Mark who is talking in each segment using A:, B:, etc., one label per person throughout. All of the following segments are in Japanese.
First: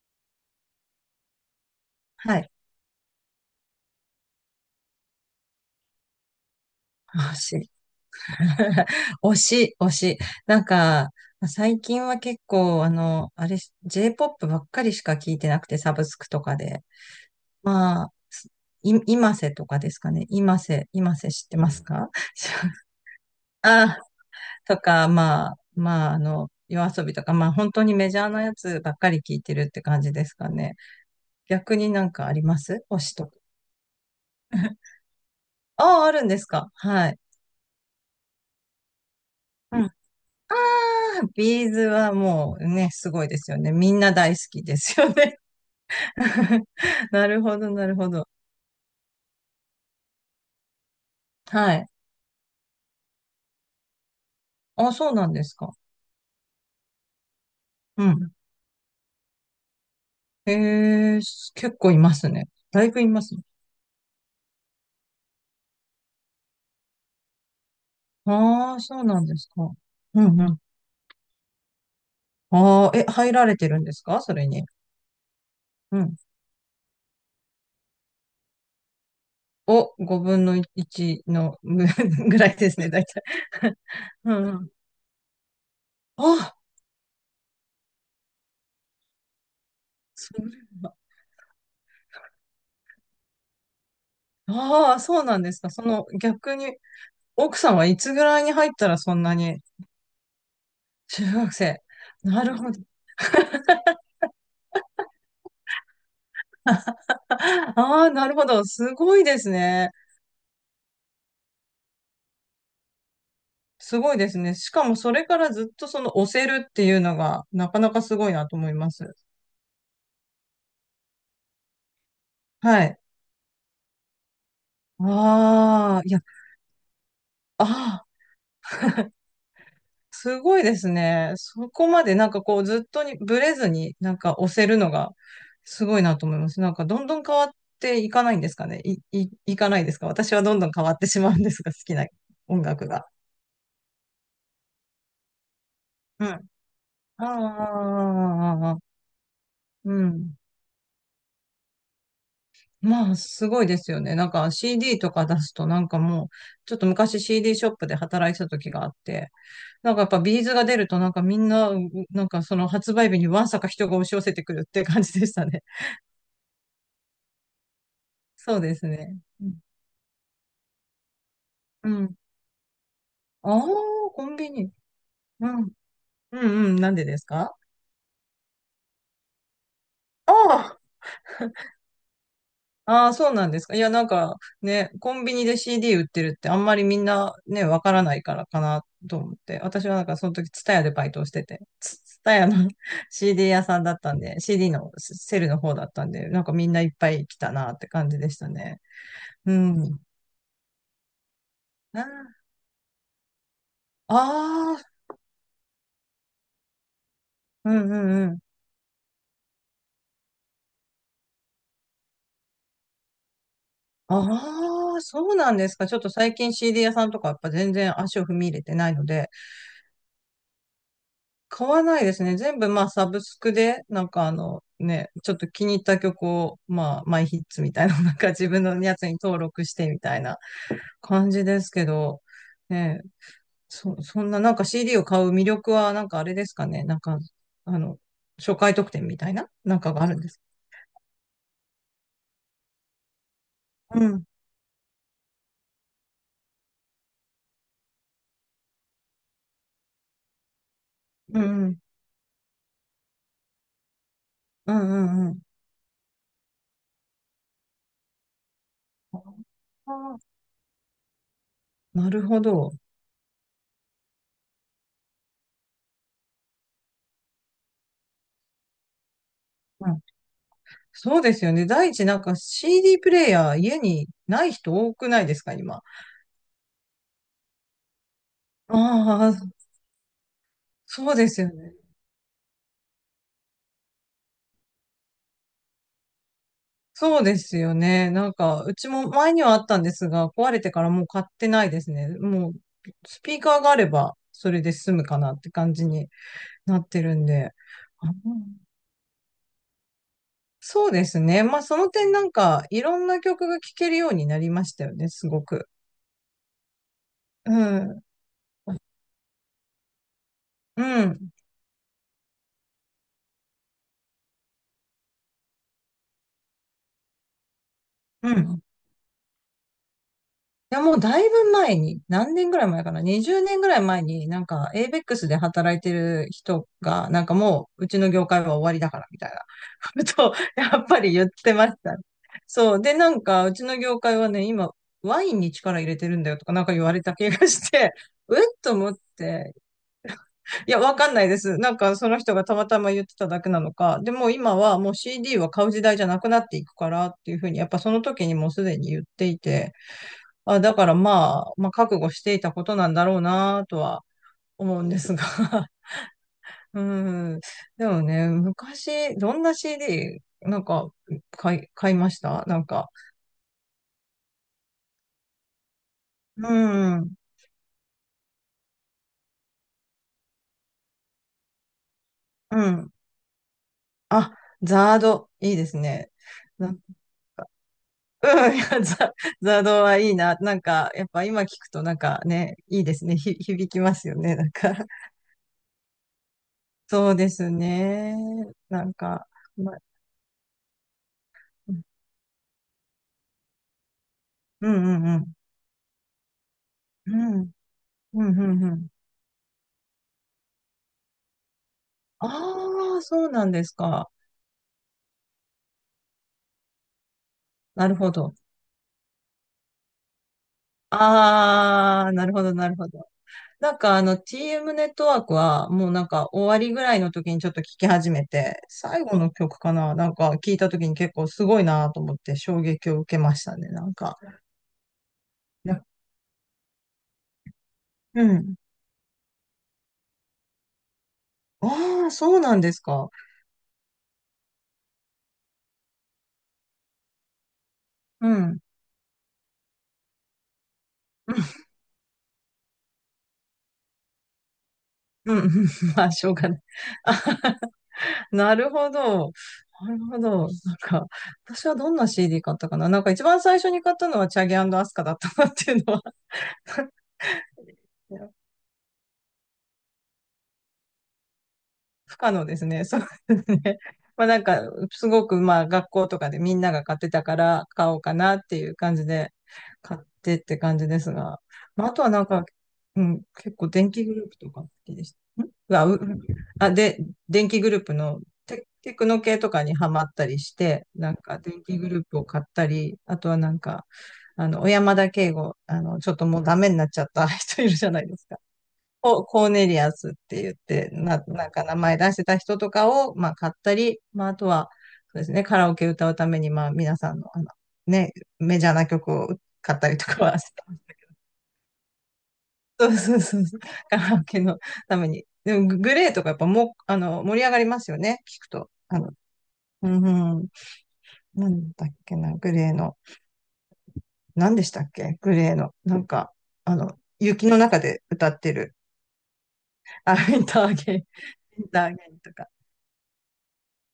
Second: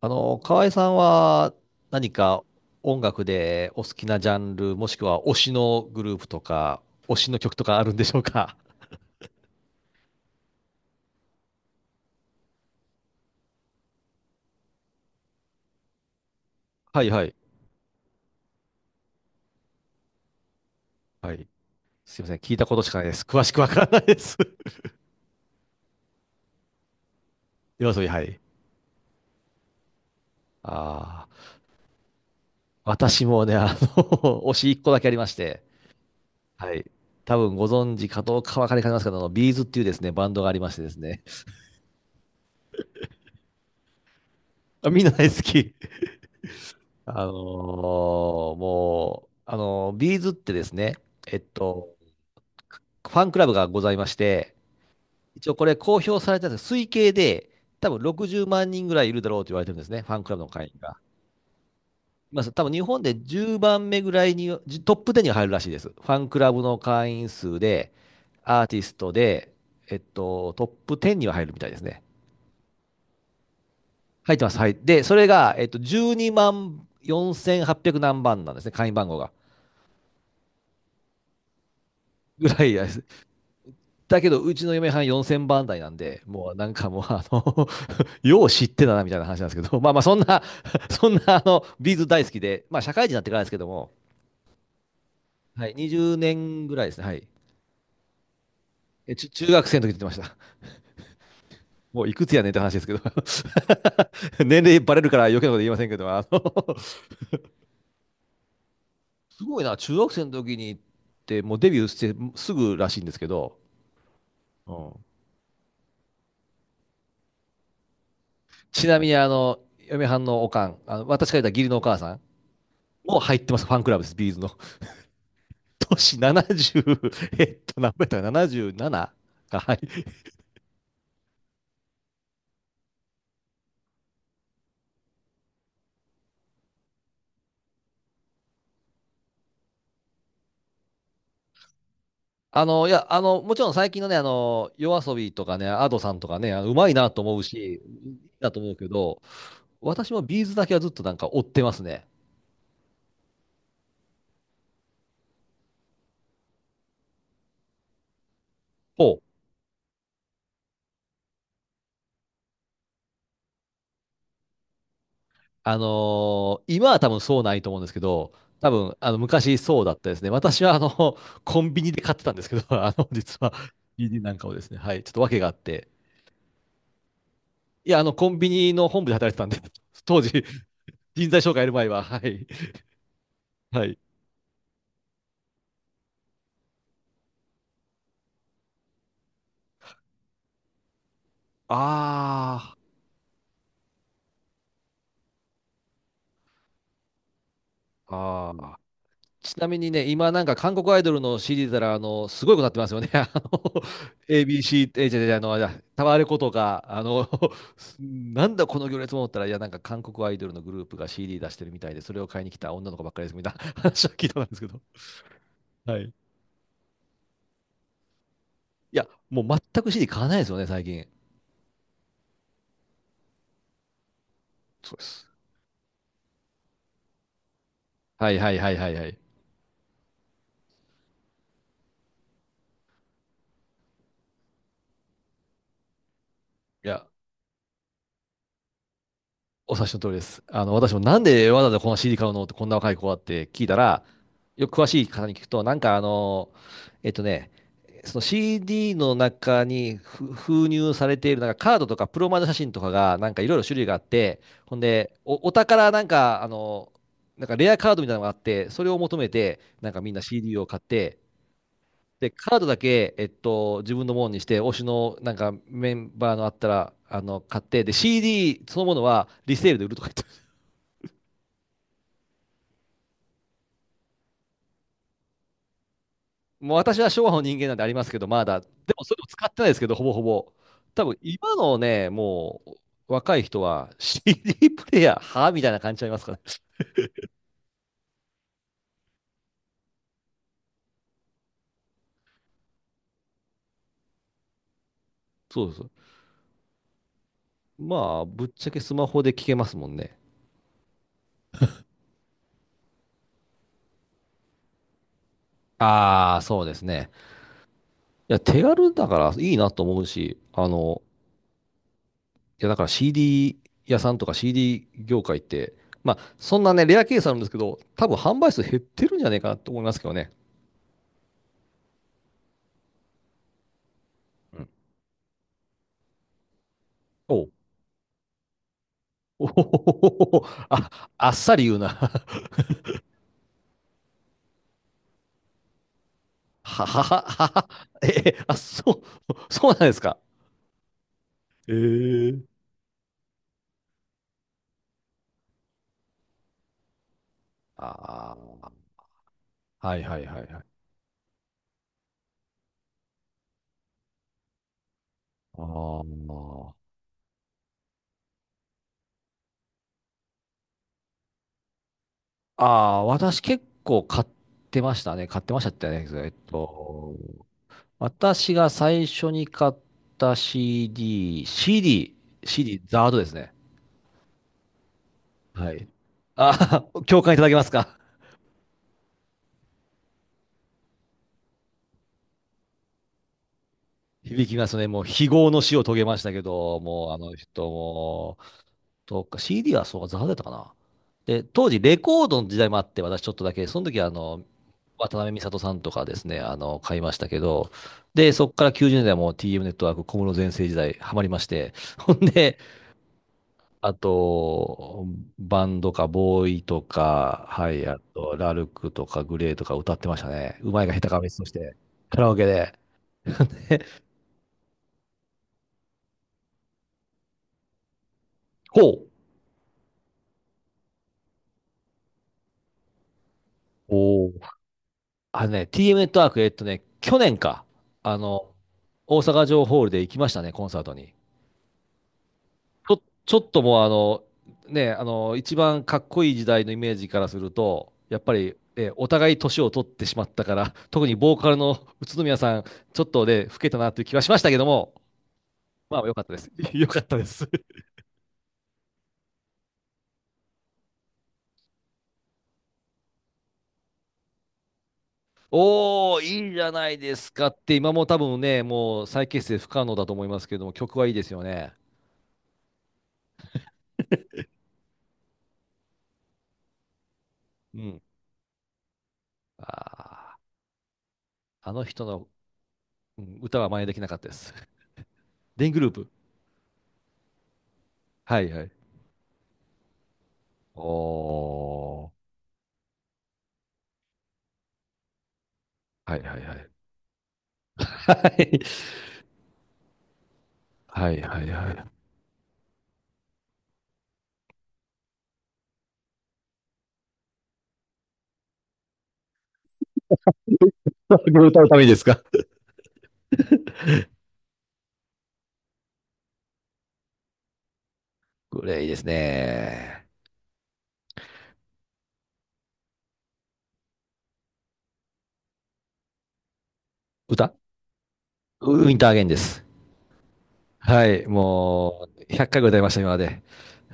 A: 河合さんは何
B: は
A: か
B: い。
A: 音楽でお好きなジャンル、もしくは推しのグループとか、推し
B: 推
A: の曲と
B: し。
A: かあるんでしょうか？
B: 推し。なんか、最近は結構、あの、あれ、J-POP ばっかりしか聞いてなくて、サブスクとかで。
A: はいはい。
B: まあ、今瀬とかですかね。今瀬
A: は
B: 知
A: い。
B: ってますか？
A: すいません。聞いたこと しかないです。詳しくわからな
B: あ、
A: いです。
B: とか、まあ、あの、夜遊びとか、まあ、本 当
A: 夜
B: に
A: 遊び、
B: メジ
A: は
B: ャー
A: い。
B: なやつばっかり聞いてるって感じですかね。
A: ああ、
B: 逆になんかあります、推し
A: 私
B: とか？
A: もね、推し一個 だけありまして、
B: ああ、あるんですか、
A: はい。
B: はい。
A: 多分ご存知かどうかわかりかねますけど、ビーズっていうですね、バンドがありましてですね。
B: ビーズはもうね、すごいですよね。みんな大好きで
A: あ、
B: す
A: みん
B: よ
A: な大
B: ね。
A: 好き。あ
B: な
A: の
B: るほど、なるほど。
A: ーもう、あのービーズってですね、えっ
B: はい。
A: と、ファンクラブがございまして、
B: あ、そうなんで
A: 一
B: す
A: 応こ
B: か。
A: れ公表されたんですけど推計で、多分
B: うん。
A: 60万人ぐらいいるだろうと言われてるんですね、ファンクラブの会員が。
B: えー、す結構います
A: ま
B: ね。
A: あ、多分日
B: だいぶ
A: 本
B: い
A: で
B: ます
A: 10
B: ね。
A: 番目ぐらいに、トップ10に入るらしいです。ファンクラブの会員数で、アー
B: あ
A: テ
B: あ、
A: ィス
B: そう
A: ト
B: なんです
A: で、
B: か。うんうん。
A: トップ10には入るみたいですね。
B: ああ、え、入られてるんですか、そ
A: 入って
B: れ
A: ます。
B: に？
A: はい。で、それが、
B: う
A: 12
B: ん。
A: 万4800何番なんですね、会員番号が。
B: お、5分の1のぐ ぐら
A: ぐ
B: い
A: ら
B: で
A: い
B: す
A: で
B: ね、
A: す。
B: 大体。
A: だけ
B: う
A: ど、
B: んう
A: うち
B: ん。
A: の嫁はん4000番台なんで、もう
B: あ、
A: なんかもう、よう知ってたなみたいな話なんですけど、まあまあ、そん
B: そ
A: な
B: れ は。
A: そんな、ビーズ大好きで、まあ、社会人になってからですけども、
B: ああ、そうなんです
A: は
B: か。
A: い、
B: その
A: 20
B: 逆
A: 年ぐ
B: に、
A: らいですね、はい。
B: 奥さんはいつぐらいに入ったらそ
A: え
B: ん
A: ちゅ
B: な
A: 中
B: に。
A: 学生の時って言ってました。
B: 中学生。
A: もうい くつや
B: な
A: ねんっ
B: る
A: て
B: ほ
A: 話で
B: ど。
A: すけど 年齢バレるから余計なこと言いませんけど、
B: ああ、なるほど。すごい で
A: す
B: す
A: ごいな、
B: ね。
A: 中学生の時にって、もうデビューしてすぐらしいんですけど、
B: すごいですね。し
A: う
B: かも
A: ん。
B: それからずっとその押せるっていうのがなかなかすごいなと思い
A: ち
B: ま
A: なみ
B: す。
A: に、嫁はんのおかん、あの私から言った義理のお母さん、
B: はい。
A: もう入ってます、ファンクラブです、ビーズの。
B: ああ、い
A: 年
B: や、
A: 70、
B: あ
A: 何
B: あ、
A: 倍だったか、77？ はい。
B: すごいですね。そこまでなんかこうずっとにブレずになんか押せるのがすごいなと思います。なんかどんどん変わっていかないんですかね。いかないですか。私はどんどん変わってしまうんですが、好きな音楽
A: いや、
B: が。
A: もちろん最近のね、夜遊びとかね、アドさん
B: う
A: と
B: ん。
A: か
B: あ
A: ね、うまいなと
B: あ、
A: 思うし、いいなと
B: ああ、あ
A: 思う
B: あ、
A: けど、
B: う
A: 私も
B: ん。
A: ビーズだけはずっとなんか追ってますね。
B: まあ、すごいですよね。なんか CD とか出すと、なんかもう、ちょっと昔 CD ショップで働いてた時があっ
A: ほう。
B: て、なんかやっぱビーズが出ると、なんかみんな、う、なんかその発売日にわんさか人が押し寄せてくるって感じでしたね。
A: 今は多分そうないと思うんですけど、
B: そう
A: 多
B: です
A: 分、
B: ね。う
A: 昔
B: ん。
A: そうだったですね。私は、コンビ
B: う
A: ニで買っ
B: ん、
A: てたんですけど、実は、
B: ああ、
A: ビー d
B: コ
A: な
B: ン
A: んか
B: ビ
A: をです
B: ニ。
A: ね、はい、ちょっと訳
B: う
A: があっ
B: ん。
A: て、
B: うんうん。なんでですか？
A: いや、コンビニの本部で働いてたんで、当
B: あ
A: 時、
B: あー、
A: 人材紹介やる前は、はい、
B: ああ、そうなんですか。い
A: は
B: や、
A: い。
B: なんかね、コンビニで CD 売ってるってあんまりみんなね、わからないからかなと思って。私はなんかその時、ツタヤでバイトをしてて、ツツタヤの
A: あ
B: CD 屋さんだったんで、CD のセルの方だったんで、なんかみんないっぱい来たなって感じでした
A: あ、ああ。
B: ね。う
A: ちなみに
B: ん。
A: ね、今なんか韓国アイドルの CD たら、
B: あ
A: すごいことになってますよね。
B: あー、
A: ABC、え、じゃじゃあの、あタワレコとか、
B: うんうんうん。
A: なんだこの行列も思ったら、いや、なんか韓国アイドルのグループが CD 出してるみたいで、それを買いに来た女の子ばっかりですみたいな 話は聞いたんですけど。
B: ああ、そうなんですか。ち
A: は
B: ょっ
A: い。
B: と
A: い
B: 最近 CD 屋さんとかやっぱ全然足を踏み入れてないの
A: や、
B: で、
A: もう全く CD 買わないですよね、最近。
B: 買わないですね。全部まあサブスクで、なんかあの
A: そうで
B: ね、
A: す。
B: ちょっと気に入った曲を、まあマイヒッツみたいな、なんか
A: はい
B: 自
A: はい
B: 分
A: は
B: の
A: いはい
B: や
A: は
B: つ
A: い。
B: に登録してみたいな感じですけど、ね、そんななんか CD を買う魅力はなんかあれですかね。
A: い
B: なん
A: や、
B: か、あの、初回特典みたいな
A: お
B: なん
A: 察
B: か
A: しの
B: があ
A: 通り
B: る
A: で
B: んです？
A: す。私もなんでわざわざこの CD 買うのってこんな若い子はって聞いたら、
B: うん、
A: よく詳しい方に聞くと、えっとね、その CD の中に封入されてい
B: う
A: る
B: ん、
A: なんか
B: う
A: カ
B: ん、
A: ードとかプロマイド写真とかがなんかいろいろ種類があって、
B: う
A: ほんで、
B: ん、うん。
A: お宝なんかなんかレアカードみたいなのがあって、それを求めて、なん
B: あ
A: かみんな
B: ー、
A: CD を買って、
B: なる
A: で、
B: ほ
A: カード
B: ど。
A: だけ、自分のものにして、推しのなんかメンバーのあったら、買って、で、CD そのものはリセールで売
B: う
A: る
B: ん、
A: とか。
B: そうですよね。第一、なんか CD プレイヤー家にない人多くないですか、今。
A: もう私は昭和の人間なんでありますけど、まだ。でもそれも使っ
B: あ、
A: てないですけど、ほぼほぼ。多
B: そう
A: 分
B: ですよ
A: 今
B: ね。
A: のね、もう若い人は CD プレイヤー、はみたいな感じちゃいますからね。
B: そうですよね。なんか、うちも前にはあったんですが、壊れてからもう買ってないですね。もう、スピーカーがあれば、それで済むかなって
A: そう
B: 感
A: そ
B: じ
A: う。
B: になってるんで。
A: ま
B: あ、う
A: あ、ぶっ
B: ん、
A: ちゃけスマホで聞けますもんね。
B: そうですね。まあ、その点なんか、いろんな曲が聴けるようになりましたよね、すごく。
A: ああ、そうですね。
B: うん、
A: いや、手軽だからいいなと思うし、
B: うん、
A: いや、だから CD 屋さんとか CD 業界って、まあ、そんなね、レアケースなんですけど、多分
B: う
A: 販売数
B: ん。
A: 減ってるんじゃないかなと思いますけどね。
B: いや、もうだいぶ前に、何年ぐらい前かな、20年ぐらい前に、なん
A: うん。
B: か、ABEX で働いてる人が、なん
A: お
B: か
A: う
B: もう、うちの業界は終わりだから、みたい
A: おほほ
B: な
A: ほ
B: ことを、
A: ほほ
B: やっぱ
A: あ、
B: り言っ
A: あっ
B: て
A: さり
B: ま
A: 言
B: し
A: う
B: た
A: な。
B: ね。そう。で、なんか、うちの業界はね、今、ワインに力入れてるんだよとか、なんか言
A: は
B: わ
A: は
B: れた
A: は
B: 気が
A: は。
B: して、
A: え、
B: えっ
A: あ、
B: と思っ
A: そう、
B: て、
A: そうなんですか。
B: いや、わかんないです。な
A: え
B: んか、その人がた
A: え。
B: またま言ってただけなのか、でも今はもう CD は買う時代じゃなくなっていくからっていうふうに、やっぱその時
A: あ
B: にもうすでに言っていて、
A: あ、はいはいはいは
B: あ、
A: い。
B: だからまあ、まあ、覚悟していたことなんだろうなとは思うんですが。
A: あ ー
B: うん。でもね、昔、どんな CD、なんか、買いましたな
A: あ
B: んか。
A: あ、私結構買ってましたね。買ってましたってね。
B: うん。
A: 私が最初に買った CD、CD、
B: う
A: CD、
B: ん。
A: ザードですね。
B: あ、ザード、いいで
A: は
B: す
A: い。
B: ね。な
A: ああ、共感いただけますか？
B: うん、いや、ザードはいいな。なんか、やっぱ今聞くとなんかね、いいですね。ひ、響きますよ ね。な
A: 響
B: ん
A: きま
B: か、
A: すね。もう 非業の死を遂げましたけど、もう
B: そう
A: あ
B: で
A: の
B: す
A: 人
B: ね。
A: も
B: なん
A: そ
B: か、
A: か、
B: ま、
A: CD はそうか、ザハだったかな。で、当
B: う
A: 時
B: ん
A: レコードの時代もあって、私ちょっとだけ、その時は
B: うん
A: 渡
B: う
A: 辺
B: ん。
A: 美里さんとかですね、買いま
B: う
A: したけ
B: ん、
A: ど、
B: うん、
A: で、
B: う
A: そこ
B: ん、
A: か
B: う
A: ら
B: ん。
A: 90年代も TM ネットワーク、小室全盛時代、ハマりまして、ほんで、
B: ああ、そうなんです
A: あ
B: か。
A: と、バンドか、ボーイとか、はい、
B: なる
A: あ
B: ほ
A: と、
B: ど。
A: ラルクとか、グレーとか歌ってましたね。うまいか下手かは別として、
B: ああ、
A: カ
B: な
A: ラ
B: る
A: オ
B: ほ
A: ケ
B: ど、な
A: で。
B: るほど。なんかあの TM ネットワークはもうなんか終わりぐらいの時にちょっと聞き始めて、
A: こ
B: 最
A: う。
B: 後の曲かななんか聞いた時に結構すごいなと思って衝撃を受けましたね、なんか。
A: お、あのね、
B: な、
A: TM ネットワーク、去年か、あ
B: う
A: の、
B: ん。
A: 大阪城ホールで行きましたね、コンサートに。
B: ああ、そうなんですか。
A: ちょっともう一番かっこいい時代のイメージからすると、やっ
B: う
A: ぱり、
B: ん。
A: お互い年を取ってしまったから、特にボーカルの宇都宮さん、ちょっとね、老けたなという気はしましたけども、
B: うん、うん、うん。
A: ま
B: ま
A: あ、
B: あ、
A: 良かっ
B: しょ
A: た
B: う
A: で
B: が
A: す。
B: ない。
A: 良かったです。
B: なるほど。なるほど。なんか、私はどんな CD 買ったかな、なんか一番最初に買ったのはチャゲアスカだったなっていうのは。
A: おー、いいじゃな いですかって、今も多分ね、もう再結成不可能だと思いますけども、曲はいいですよね。
B: 不可能ですね。そうですね。まあなんか、すごくまあ学校とかでみんなが買ってたから
A: う
B: 買おう
A: ん。
B: かなっていう感じで買って
A: あ
B: って感じですが。
A: あの
B: まああと
A: 人
B: はなん
A: の
B: か、う
A: う
B: ん、
A: ん、
B: 結
A: 歌は
B: 構
A: 真似
B: 電
A: でき
B: 気
A: なか
B: グ
A: っ
B: ル
A: た
B: ー
A: で
B: プと
A: す。
B: か好きでした。ん、う
A: デイング
B: わ、
A: ルー
B: う、
A: プ。
B: うん、あ、で、電気グループの
A: はいはい。
B: テクノ系とかにハマったりして、なんか電気グルー
A: お
B: プを買ったり、あとはなんか、あの、小山田圭吾、あの、
A: ー。
B: ちょ
A: は
B: っ
A: い
B: と
A: は
B: も
A: い
B: う
A: は
B: ダ
A: い。
B: メになっちゃった人いるじゃないです
A: は
B: か。
A: い。
B: ココーネリアスって言って、
A: は
B: な、
A: いはい
B: なんか
A: は
B: 名
A: い。
B: 前出してた人とかを、まあ、買ったり、まあ、あとは、そうですね、カラオケ歌うために、まあ、皆さんの、あの、ね、メジャーな曲を買ったりとかはしてます。
A: これ歌うためにですか？
B: そうそうそうそう。カラオケのために。でも、ググレーとかやっぱもう、あの、盛り上がりますよね、聞く
A: こ
B: と。
A: れいいで
B: あ
A: す
B: の、う
A: ね。
B: んうん、なんだっけな、グレーの、何でしたっけ、グレーの、なんか、あの、雪
A: 歌
B: の中で歌ってる、
A: ウウィンターアゲインです。
B: あ、ウィンターゲイン、
A: はい。
B: ウィンターゲ
A: も
B: イン
A: う、
B: と
A: 100
B: か。
A: 回ぐらい歌いました、今まで。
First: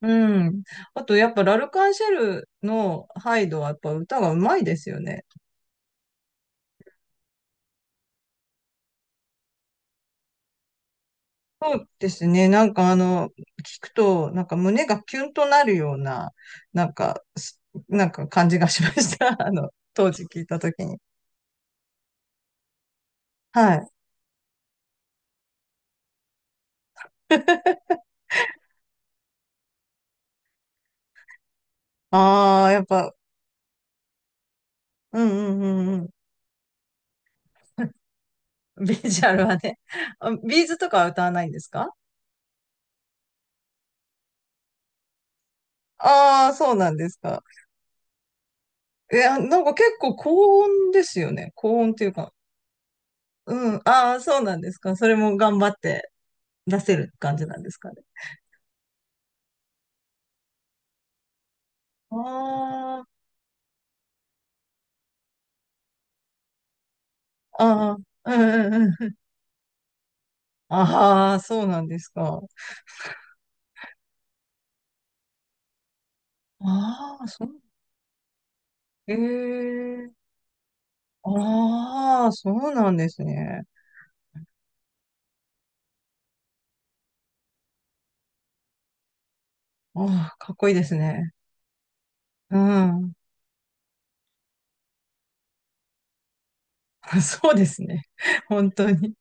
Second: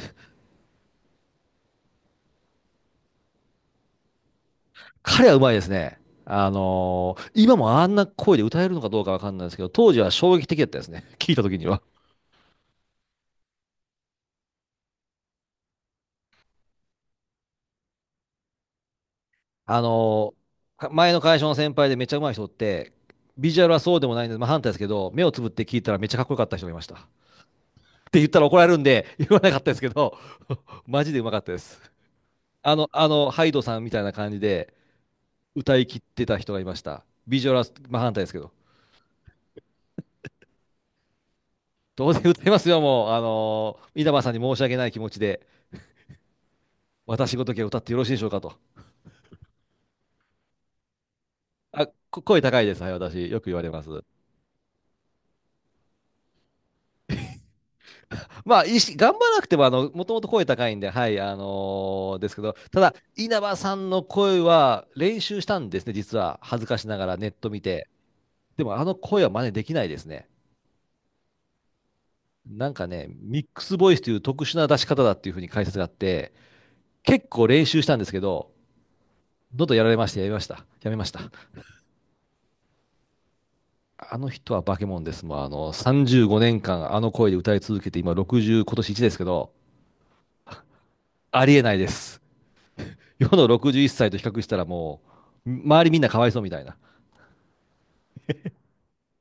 B: うん。あと、やっぱ、ラルカンシェルのハイドは、やっぱ歌がうまいですよね。
A: 彼はうまいですね。今もあんな声で歌えるのかどうかわかんないですけど、当時は衝撃的だったですね。聞いた時に
B: そ
A: は。
B: うですね。なんか、あの、聞くと、なんか胸がキュンとなるような、なんか、す、なんか感じがしました。あの、
A: あ
B: 当時
A: の、
B: 聞いたときに。
A: 前の会社の先輩でめっちゃ上手い人って、ビジュアル
B: は
A: は
B: い。
A: そうでもないんで、まあ、反対ですけど、目をつぶって聞いたらめっちゃかっこよかった人がいました。っ て言ったら怒られるんで、言わなかったですけど、マジで上手かったです。
B: ああ、やっぱ、
A: ハイドさんみたいな感じで
B: うんう
A: 歌い
B: んう
A: 切っ
B: ん
A: てた人がいました。ビジュアルは
B: うん。
A: 真反対ですけど。
B: ビジュアルはね。あ、ビーズとかは歌わないんですか？
A: 当然歌いますよ、もう。稲葉さんに申し訳ない気持ちで、
B: ああー、そうなんです
A: 私
B: か。
A: ごときは歌ってよろしいでしょうかと。
B: いや、なんか結構高音ですよね。高
A: あ、
B: 音っていうか。
A: 声高いです。はい、私。よく言われ
B: うん。
A: ます。
B: ああ、そうなんですか。それも頑張って出せる感じなんですかね。
A: まあ、いいし頑張らなくても、もともと声高いんで、はい、ですけど、ただ、
B: あ
A: 稲葉さんの声は練習したんですね、実は。恥ずかしながらネット見て。
B: あ、ああ、う
A: でも、あ
B: んう
A: の
B: んうん。
A: 声は真似できないですね。
B: ああ、そうなんですか。
A: なんかね、ミックスボイスという特殊な出し方だっていうふうに解説があって、
B: あ
A: 結
B: あ、そ
A: 構
B: う。
A: 練習したんですけど、
B: え
A: どんどんやられまし
B: え、
A: て、やめました。やめました。
B: ああ、そうなんですね。
A: あの人は化け物です。もう、35年間、あの声で歌い続けて、今60、今年1ですけど、
B: ああ、かっこいいですね。
A: ありえないです。
B: うん。
A: 世の61歳と比較したらもう、周りみんなかわいそうみたいな。
B: そうですね。本当に。